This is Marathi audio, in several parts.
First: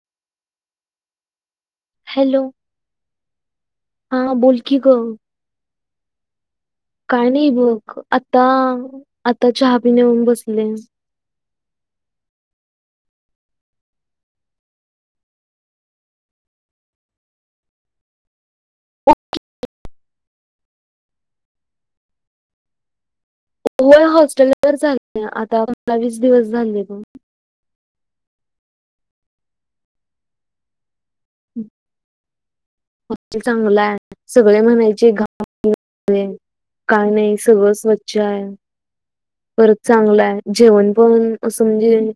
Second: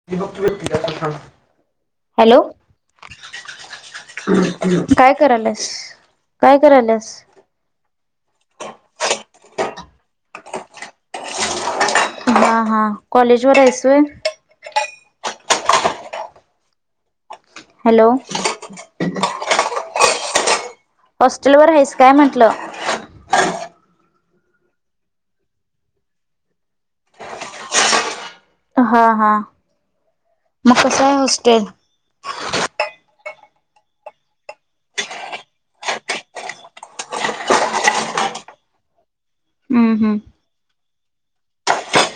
[unintelligible] हॅलो? हा बोल की ग काय करायल्यास? काय करायल्यास? काय नाही बघ. आता, आता चहा पिऊन येऊन बसले. हा, हा, हा, कॉलेजवर आहेस होय? हॅलो? हॉस्टेलवर आहेस काय म्हंटलं? होय, हॉस्टेलवर झाले आता पंधरा, वीस दिवस झाले बघ. हा, हा, मग कस आहे हॉस्टेल? हाँस्टेल चांगलं आहे, सगळे म्हणायचे, [unintelligible] काय नाही, सगळ स्वच्छ आहे, परत हम्म हम्म चांगलं आहे. जेवण पण असं म्हणजे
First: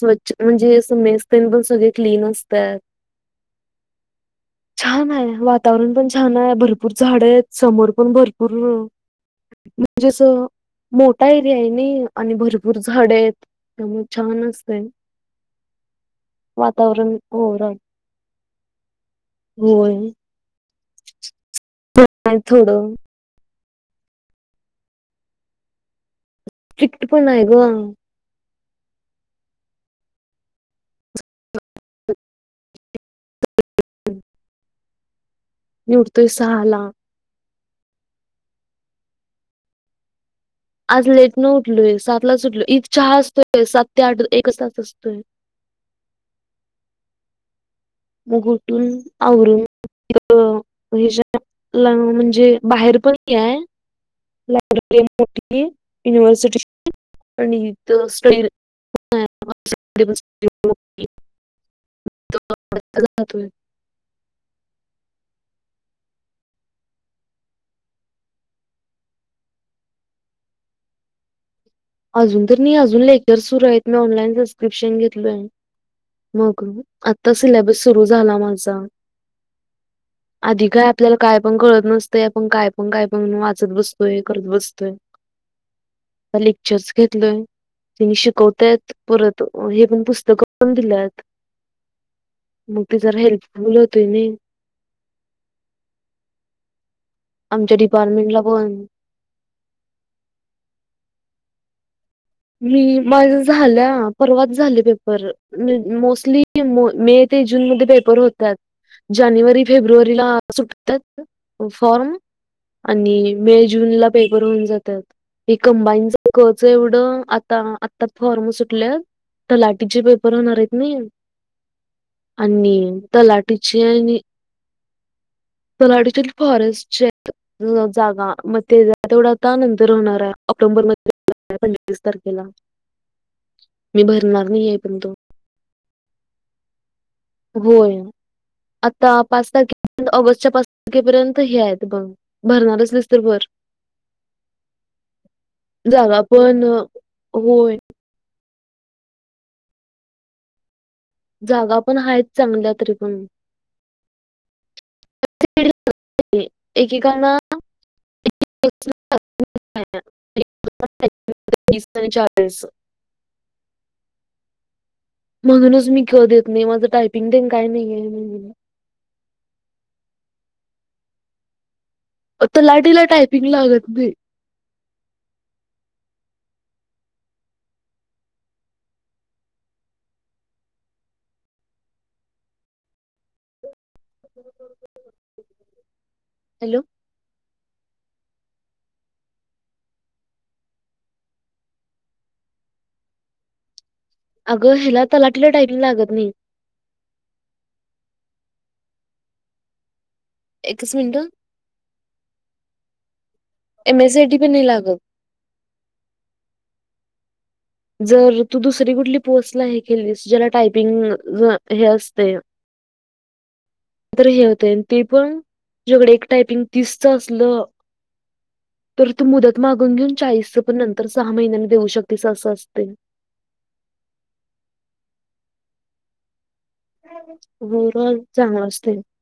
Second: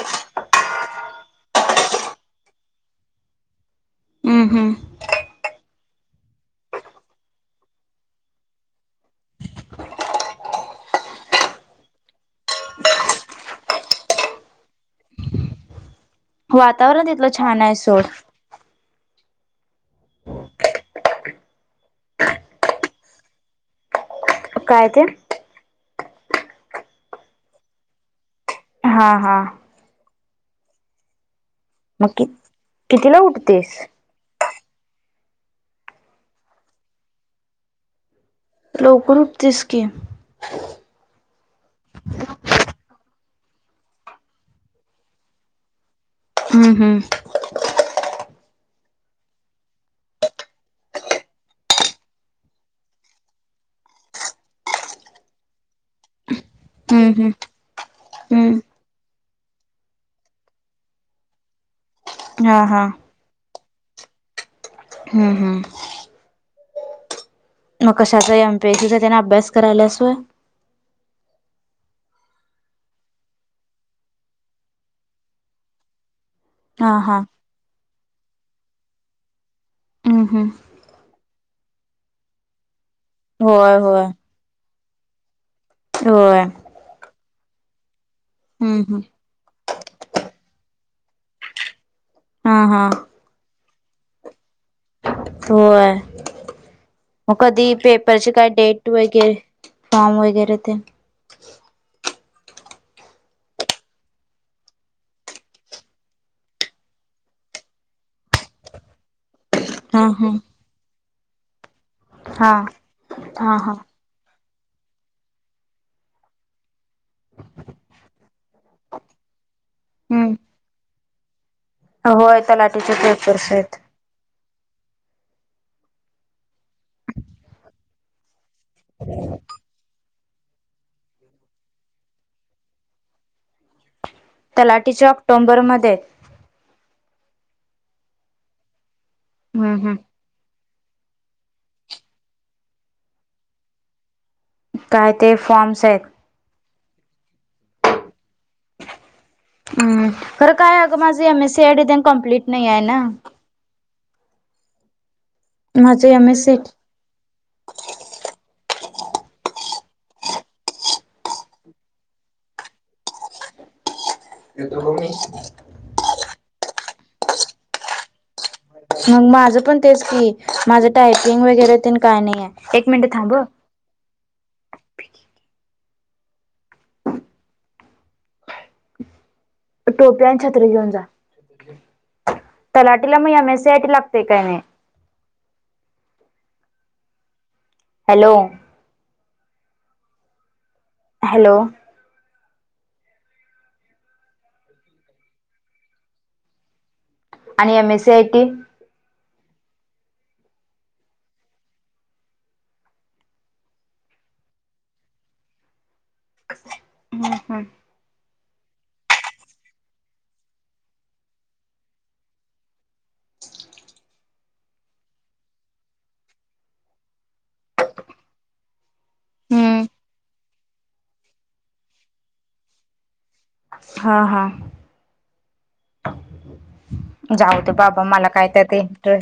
स्वच्छ म्हणजे, असं मेस तेन पण सगळे क्लीन असतात. हम्म हम्म छान आहे, वातावरण पण छान आहे, भरपूर झाड आहेत, समोर पण भरपूर म्हणजे, अस मोठा एरिया आहे नाही आणि भरपूर झाड आहेत. त्यामुळे छान असतय, वातावरण तिथलं छान आहे [unintelligible] सोड होय. [unintelligible] थोडं. काय ते? स्ट्रीक्ट पण आहे ग. हा, हा. मग कि कितीला उठतेस? [inaudible] मी उठतोय सहाला. लवकर उठतीस की‌. आज लेट न उठलोय. सात लाच उठलो इथ चहा असतोय सात ते आठ एकच तास असतोय. हम्म हम्म मग उठून आवरून [unintelligible] म्हणजे बाहेर पणय हे हाय लायब्ररी मोठी. युनिव्हर्सिटीची हम्म आणि स्ट हम्म हम्म [unintelligible] हा हा [unintelligible] हम्म हम्म मग कशा? एमपीएसीचा त्याना अभ्यास करायला स होय? अजून तर मी अजून लेक्चर सुरू आहेत. मी ऑनलाईन सबस्क्रिप्शन घेतलो. मग हा हा आता सिलेबस सुरू झाला माझा. हम्म हम्म आधी काय आपल्याला काय पण कळत नसतेय, आपण काय पण काय पण वाचत होय होय बसतोय. करत बसतोय होय जास्त घेतलय तिने शिकवताय हम्म हम्म परत हे पण पुस्तक पण दिल्यात, हा हा मग ते जरा हेल्प [unintelligible] त्यांनी होय मग कधी आमच्या पेपरचे डिपार्टमेंटला काय पण डेट वेट? के फॉम वगैरे ते? मी माझ्या झालं परवाच झाले पेपर. मोस्ली मे ते जून मधे पेपर होतात जाने हा हा फेब्रुला सुटतायत फ्रॉम हा आणि हा मे हा जूनला पेपर होऊन जातात. हे कंबाईनच एवढ आता आता फॉर्म सुटल्यात तलाठीचे हम्म पेपर होणार आहेत ना होय आणि तलाठीचे पेपर्स आहेत तलाटची आणि तलाटीचे फॉरेस्टचे जागा ते तेवढा आता नंतर होणार आहे ऑक्टोबर मध्ये [unintelligible] तारखेला मी भरणार. नाही आहे पण तलाटीच्या तो ऑक्टोंबरमध्ये येत. होय आता पाच हम्म हम्म तारखे ऑगस्टच्या पाच तपर्यंत हे आहेत बघ भरणारच असतीस तर भर. काय ते फॉर्म्स आहे? जागा पण होय हम खरं काय अगं माझं एम एस जागा सीआयडी पण तेन आहेत कमप्लीट चांगल्या नाहीये तरी ना. पण माझं एम एस सी [unintelligible] [inaudible] [unintelligible] म्हणूनच मी क देत नाही. माझं टायपिंग तेन काय नाहीये म्हणून. मग माझं पण तेच की. माझं टायपिंग वगैरे तेन काय नाहीेये. एक तलाठीला मिनिट थांब अ [unintelligible] टोप्या आन छत्री घेऊन जा. तलाटीला मग एम एससीयटी लागते काय नाही? हॅलो हॅलो हॅलो, अगं ह्याला तलाटीला टाईपिंग लागत नाही. आणि M S C I T एकच मिनटं एम एस सीआयटी पण नाही लागत. हम्म हम्म. जर तू दुसरी कुठली पोस्टला हे केलीस ज्याला टायपिंग ग हे असतयं. तर हे होतयं ते पण तुझ्याकडे एक टायपिंग तीसचं असलं तर तू मुदत हम्म मागून घेऊन चाळीसचं पण नंतर सहा महिन्यांनी देऊ शकतीस असं असतयं. हा हा. जाऊ दे बाबा वरुन मला काय चांगला त्यात असतोय. इंटर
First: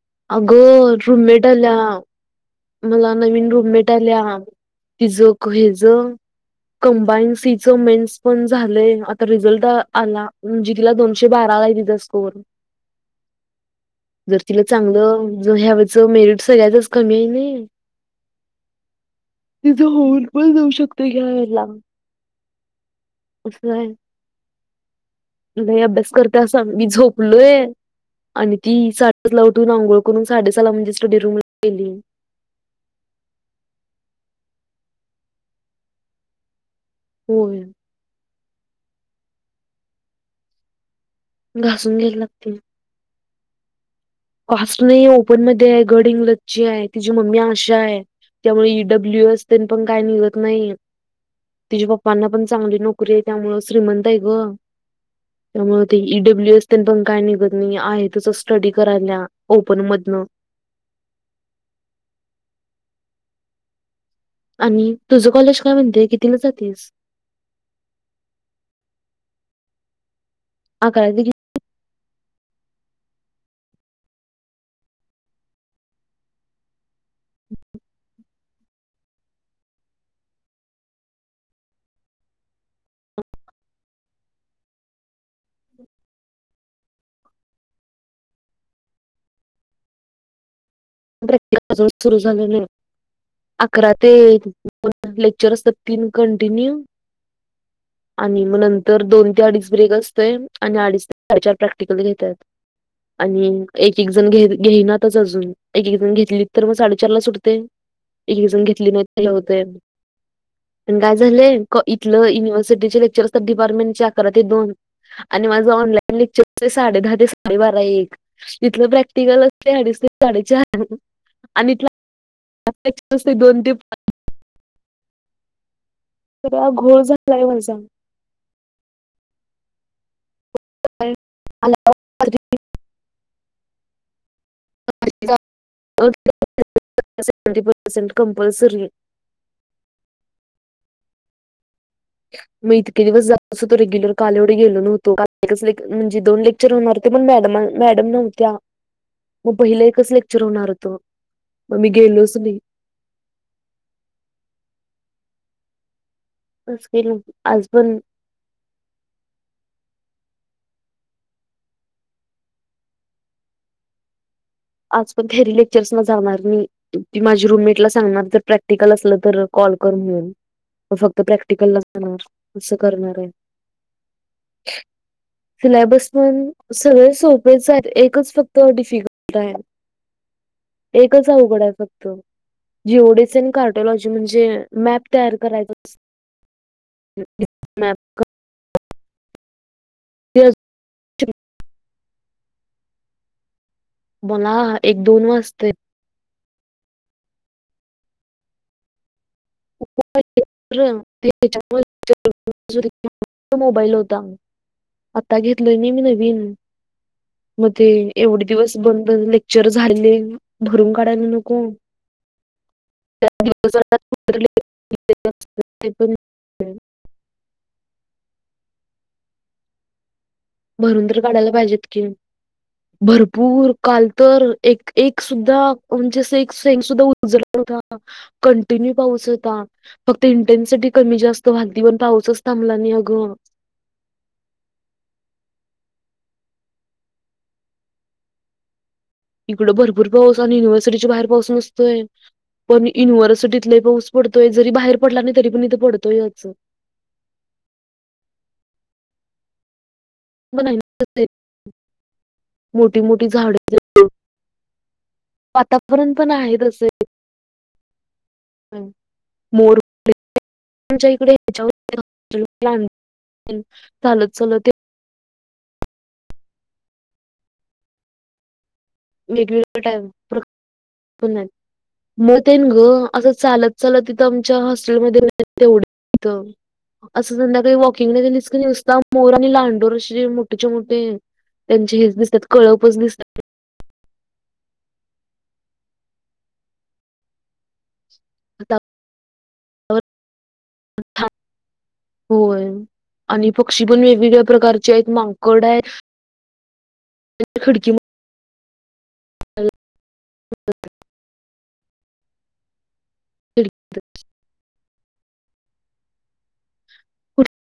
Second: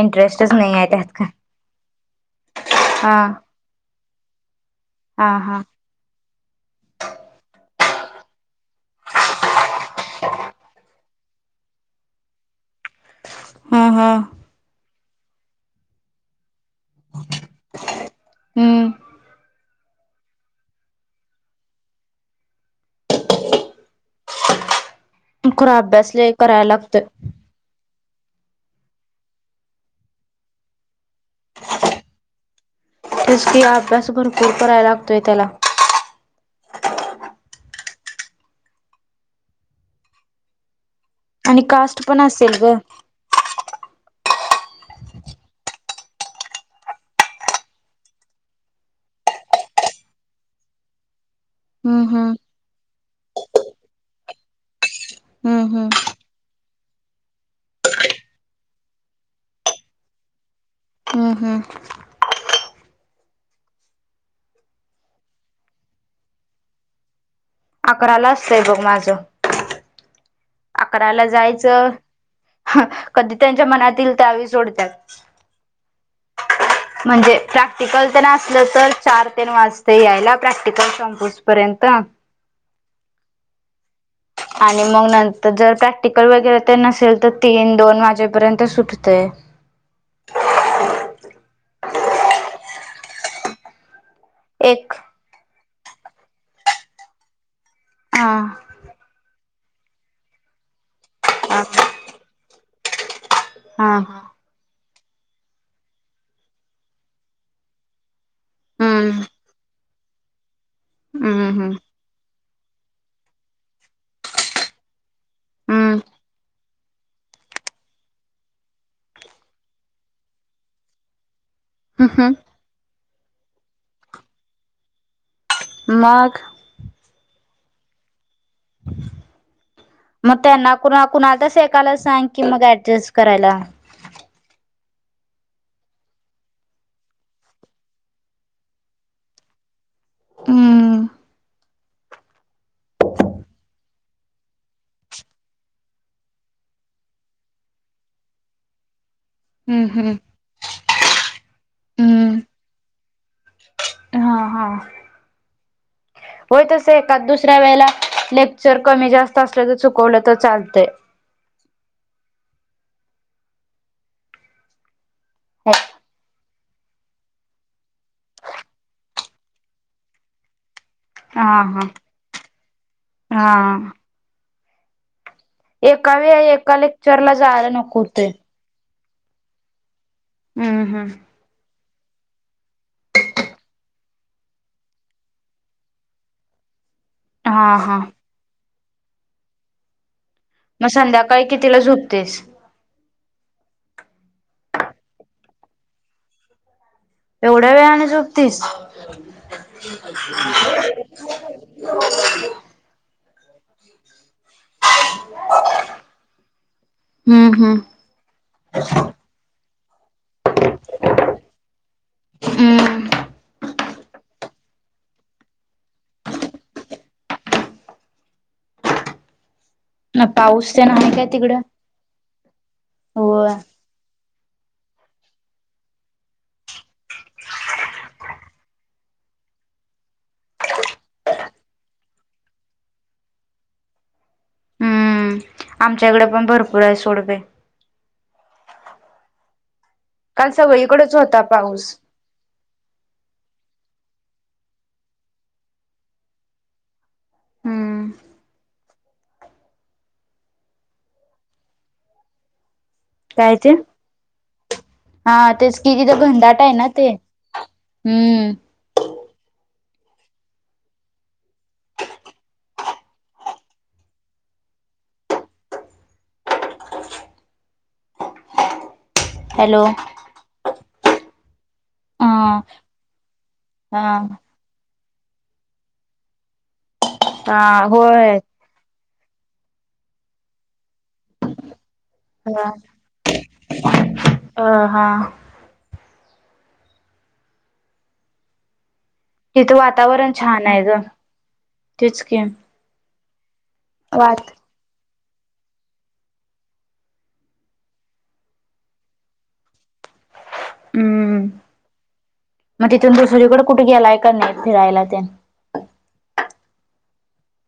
इंटरेस्टच नाही आहे अगं त्यात काय रूममेट आल्या. मला हा नवीन रूममेट आल्या हा तिजक हा हेज [inaudible] कंबाईन सी च मेन्स पण झालयं आता रिझल्ट आला म्हणजे तिला दोनश तो बाराला आहे तिजा स्कोर. हा हा. जर तिला चांगलं जर ह्यावरचं मेरिट सगळ्यातच कमी आय नाई हम्म तिचं होऊन पण जाऊ शकतयं घ्या याला असं आय खरं लय अभ्यास लय करत्या असा करायला मी लागतोय झोप फुल ओय आणि ती साड सातला उठून आंघोळ करून साडेसहाला म्हणजे स्टडी रूमला गेली. तिच की अभ्यास भरपूर कराय लागतोय त्याला. होय. आणि घासून कास्ट घ्यायला पण लागते असेल गं कास्ट नाही ओपन मधे आहे गडहिंगलजची आय तिजी मम्मी आशा आय. त्यामुळे ईडब्ल्यूएस तेन पण काय निघत नाई. तिज्या हम्म पप्पांना हम्म पण चांगली नोकरी आय त्यामुळं श्रीमंत आय गं हम्म त्यामुळे हम्म ते ईडब्ल्यू एस तेन पण काय निघत नाहीये आहे तसं स्टडीत करायल्या ओपन मधनं. हम् हम्. आणि तुझं कॉलेज काय म्हणतंय कितीला जातीस? अकराला असतंय बघ माझं. अकरा ते अकराला किती? जायचं, हा कधी त्यांच्या मनातील ईल त्यावेळी सोडत्यात. म्हणजे प्रॅक्टिकल तेन असलं तर चार तेन वाजतयं यायला प्रॅक्टिकल संपुस पर्यंत आणि मग नंत त जर प्रॅक्टिकल वगैरे तेन नसेल तर तीन दोन वाजेपर्यंत सुटतयं. प्रॅक्टिस आजुन सुर झाले नाही अकरा ते दोन एक लेक्चर असत. तीन कंटिन्यू हा आणि मग नंतर तर दोन ते अडीच ब्रेक असतोय आणि अडीच ते साडे चार प्रॅक्टिकल घेतात. आणि हा एक एक जण घे घेईनातच अजून एक एक जण घेतली तर मग साडेचार ला सुटते एक एक जण घेतली नाही हम्म त्याला होते. पण काय हम्म झालंय हम्म युनिवर्सटिचे लेक्चर असतात डिपार्टमेंटचे दोन आणि माझं हम्म ऑनलाईन लेक्चर साडे दहा ते साडेबारा एक इथले प्रॅक्टील असतय अडीच ते साडेचार [inaudible] ह हं. दोन ते. मग. तर घोळ झालाय माझा. मग त्यांना कुणा कुणा आताच ऐकाला सांग की मग ऍडजस्ट करायला. [inaudible] हम्म. मग इतके दिवस जात होतो रेग्युलर काल एवढे गेलो न्हवती काल एकच म्हणजे दोन लेक्चर. [inaudible] पण मॅडम मॅडम नव्हत्या. मग पहिला हम्म एकच हम्म लेक्चर होणार होतो मग मी गेलोच हम्म नाही. हा हा. होय आज तस गेलो एका दुसऱ्या आज वेळेला पण लेक्चर कमी जास्त असल्या तर चुकवलं तर चालतं. आज पण घरी लेक्चर्स मग जाणार मी. माझी रूमेटला सांगणार प्रॅक्टिकल असलं तर कॉल कर म्हणून फक्त. हा प्रॅक्टिकल हा न अस करणार आहे. हा सिलिबस एका वेळ पण एका सगळे लेक्चरला जायला सोपेच नको होतय. एकच फक्त. तो डिफिकल्ट आहे हम्म एकच हम्म अवघड आहे फक्त. जेवढेचन कार्टलॉजी म्हणजे मॅप तयार करायच. हा हां. ते मग संध्याकाळी कितीला झोपतेस. मला एक दोन वाजत. एवढ्या वेळानी झोपते. [inaudible] मोबाईल होता. आत्ता घेतलोय ना मी नवीन. हम्म मग ते हम्म एवढे दिवस बंद झाले. लेक्चर झाले भरून काढायला नको. [inaudible] हम्म [unintelligible] ना पाऊस. तेन भरून आहे तर काय काढायला तिकडं? पाहिजेत की होय. भरपूर. काल तर एक एक सुद्धा म्हणजे अस एक सैंग सुद्धा उज होता. कंटिन्यू पाऊस होता. फक्त इंटेन्सिटी कमी जास्त पाऊस थांबला नाही अगं. आमच्याकडे पण भरपूर आहे सोड ते. इकडे भरपूर पाऊस काल आणि यनिव्हर्सिटी सगळीकडेच बाहेर होता पाऊस नसतोय. पण युनिव्हर्सिटीतलाही पाऊस पडतोय जरी बाहेर पडला नाही तरी पण इथे पडतोय. हम्म. [inaudible] मोठी मोठी काय झाड. ते? हा तेच किती तर घनदाट आहे ना तसे. ते हम्म. मोर. [inaudible] आच्या इकडे ह्याच्यावर चालत लत. हॅलो वेगवेगळ [inaudible] हा मत आहे ग असं चालत हा चालत इथं आमच्या हॉस्टेलमध्ये. तेवढं असं हा संध्याकाळी होय. वॉकिंगनेच कसता. मोर आणि लांडोर असे मोठे मोठे त्यांचे हेच दिसते. ह अ हा. ह. तिथं वातावरण छान आहे ग तेच क होय आणि पक्षी पण वेगवेगळ्या प्रकारचे आहेत माग ड ख हम्म मग तिथून दुसरीकडे कुठे गेलाय का नाही फिरायला ते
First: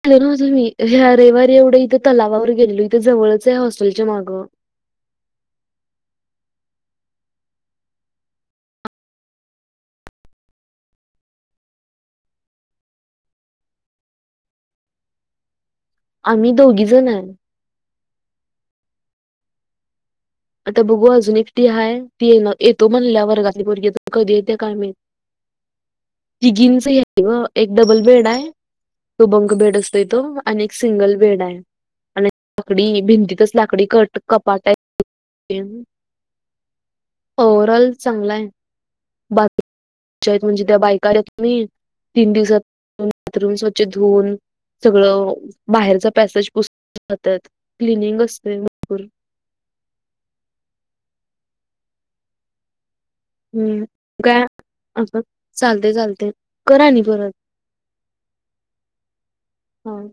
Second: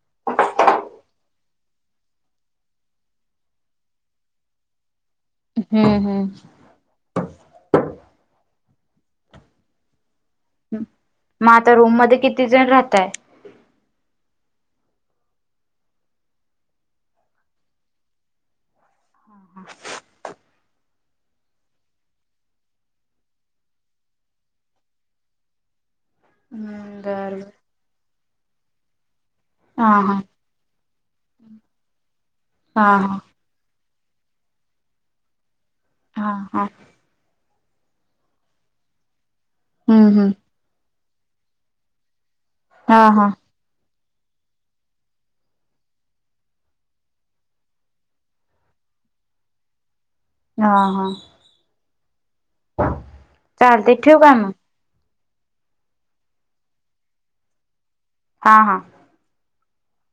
गले ना होतां मी ह रविवारी एवढं इथं तलावावर गेलेलो इथं जवळच आहे हॉस्टेलच्या मागं हम्म हम्. मग आता रूम मध्ये किती जण राहतय आम्ही दोघी जण आहे. हम हा. आता बघू अजून एकटी हय ती येतो म्हणल्या वर्गातची भगी कधी येते कायम [unintelligible] किगीन हम्म बर बर एक डबल बेड आहे तो ब बेड अस हा हा त आणि सिंगल बेड आहे आणि लाकडी हा हा भिंतीतच लाकडी कट कपाट तेम हा हा. ओवरऑल चांगला आहे हम्म हम्म बाकी म्हणजे त्या बायका मी तीन दिवसात हा हा बाथरूम स्वच्छ धुऊन सगळं बाहेरचा पॅसेज पस जातात क्लिनिंग असते मपूर हा हा. हम्म चालते ठेव का काय मग आपण चालते चालते करा नि परत हा हा. हम.